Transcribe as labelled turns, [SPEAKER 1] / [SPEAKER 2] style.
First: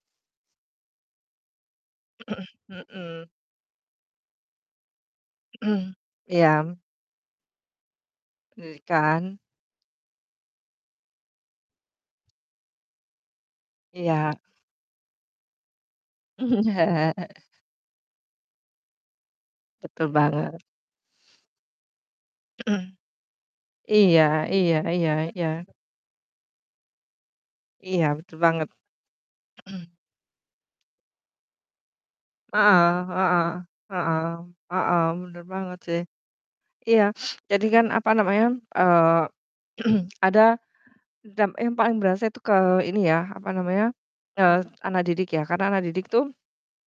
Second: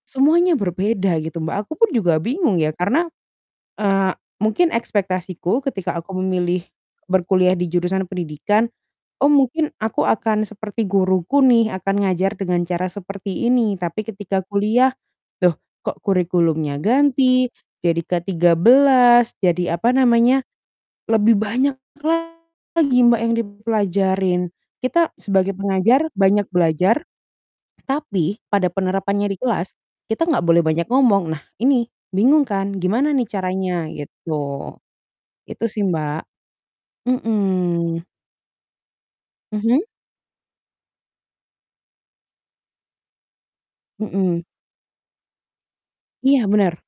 [SPEAKER 1] Semuanya berbeda gitu, Mbak, aku pun juga bingung ya karena,
[SPEAKER 2] Mhm.
[SPEAKER 1] eee, mungkin ekspektasiku ketika aku memilih
[SPEAKER 2] Iya.
[SPEAKER 1] berkuliah di jurusan pendidikan,
[SPEAKER 2] I
[SPEAKER 1] "Oh,
[SPEAKER 2] kan?
[SPEAKER 1] mungkin aku akan seperti guruku nih, akan ngajar dengan cara seperti ini." Tapi
[SPEAKER 2] Iya.
[SPEAKER 1] ketika kuliah, "loh, kok, kurikulumnya
[SPEAKER 2] Mhm.
[SPEAKER 1] ganti jadi K13, jadi apa
[SPEAKER 2] Betul
[SPEAKER 1] namanya"
[SPEAKER 2] banget.
[SPEAKER 1] lebih banyak lagi, Mbak, yang
[SPEAKER 2] Iya
[SPEAKER 1] dipelajarin.
[SPEAKER 2] iya iya
[SPEAKER 1] Kita sebagai
[SPEAKER 2] iya.
[SPEAKER 1] pengajar banyak belajar,
[SPEAKER 2] Iya, betul
[SPEAKER 1] tapi pada
[SPEAKER 2] banget.
[SPEAKER 1] penerapannya di kelas, kita enggak boleh banyak ngomong, nah, ini bingung kan
[SPEAKER 2] Heeh
[SPEAKER 1] gimana nih
[SPEAKER 2] heeh
[SPEAKER 1] caranya,
[SPEAKER 2] heeh
[SPEAKER 1] gitu.
[SPEAKER 2] heeh, bener
[SPEAKER 1] Itu,
[SPEAKER 2] banget
[SPEAKER 1] sih,
[SPEAKER 2] sih.
[SPEAKER 1] Mbak,
[SPEAKER 2] Iya, jadi kan,
[SPEAKER 1] mhm.
[SPEAKER 2] apa namanya eee,
[SPEAKER 1] Mhm.
[SPEAKER 2] ada dampak yang paling berasa itu ke ini ya, apa namanya,
[SPEAKER 1] Mhm.
[SPEAKER 2] eee, anak didik, ya, karena anak didik tuh
[SPEAKER 1] Iya, benar.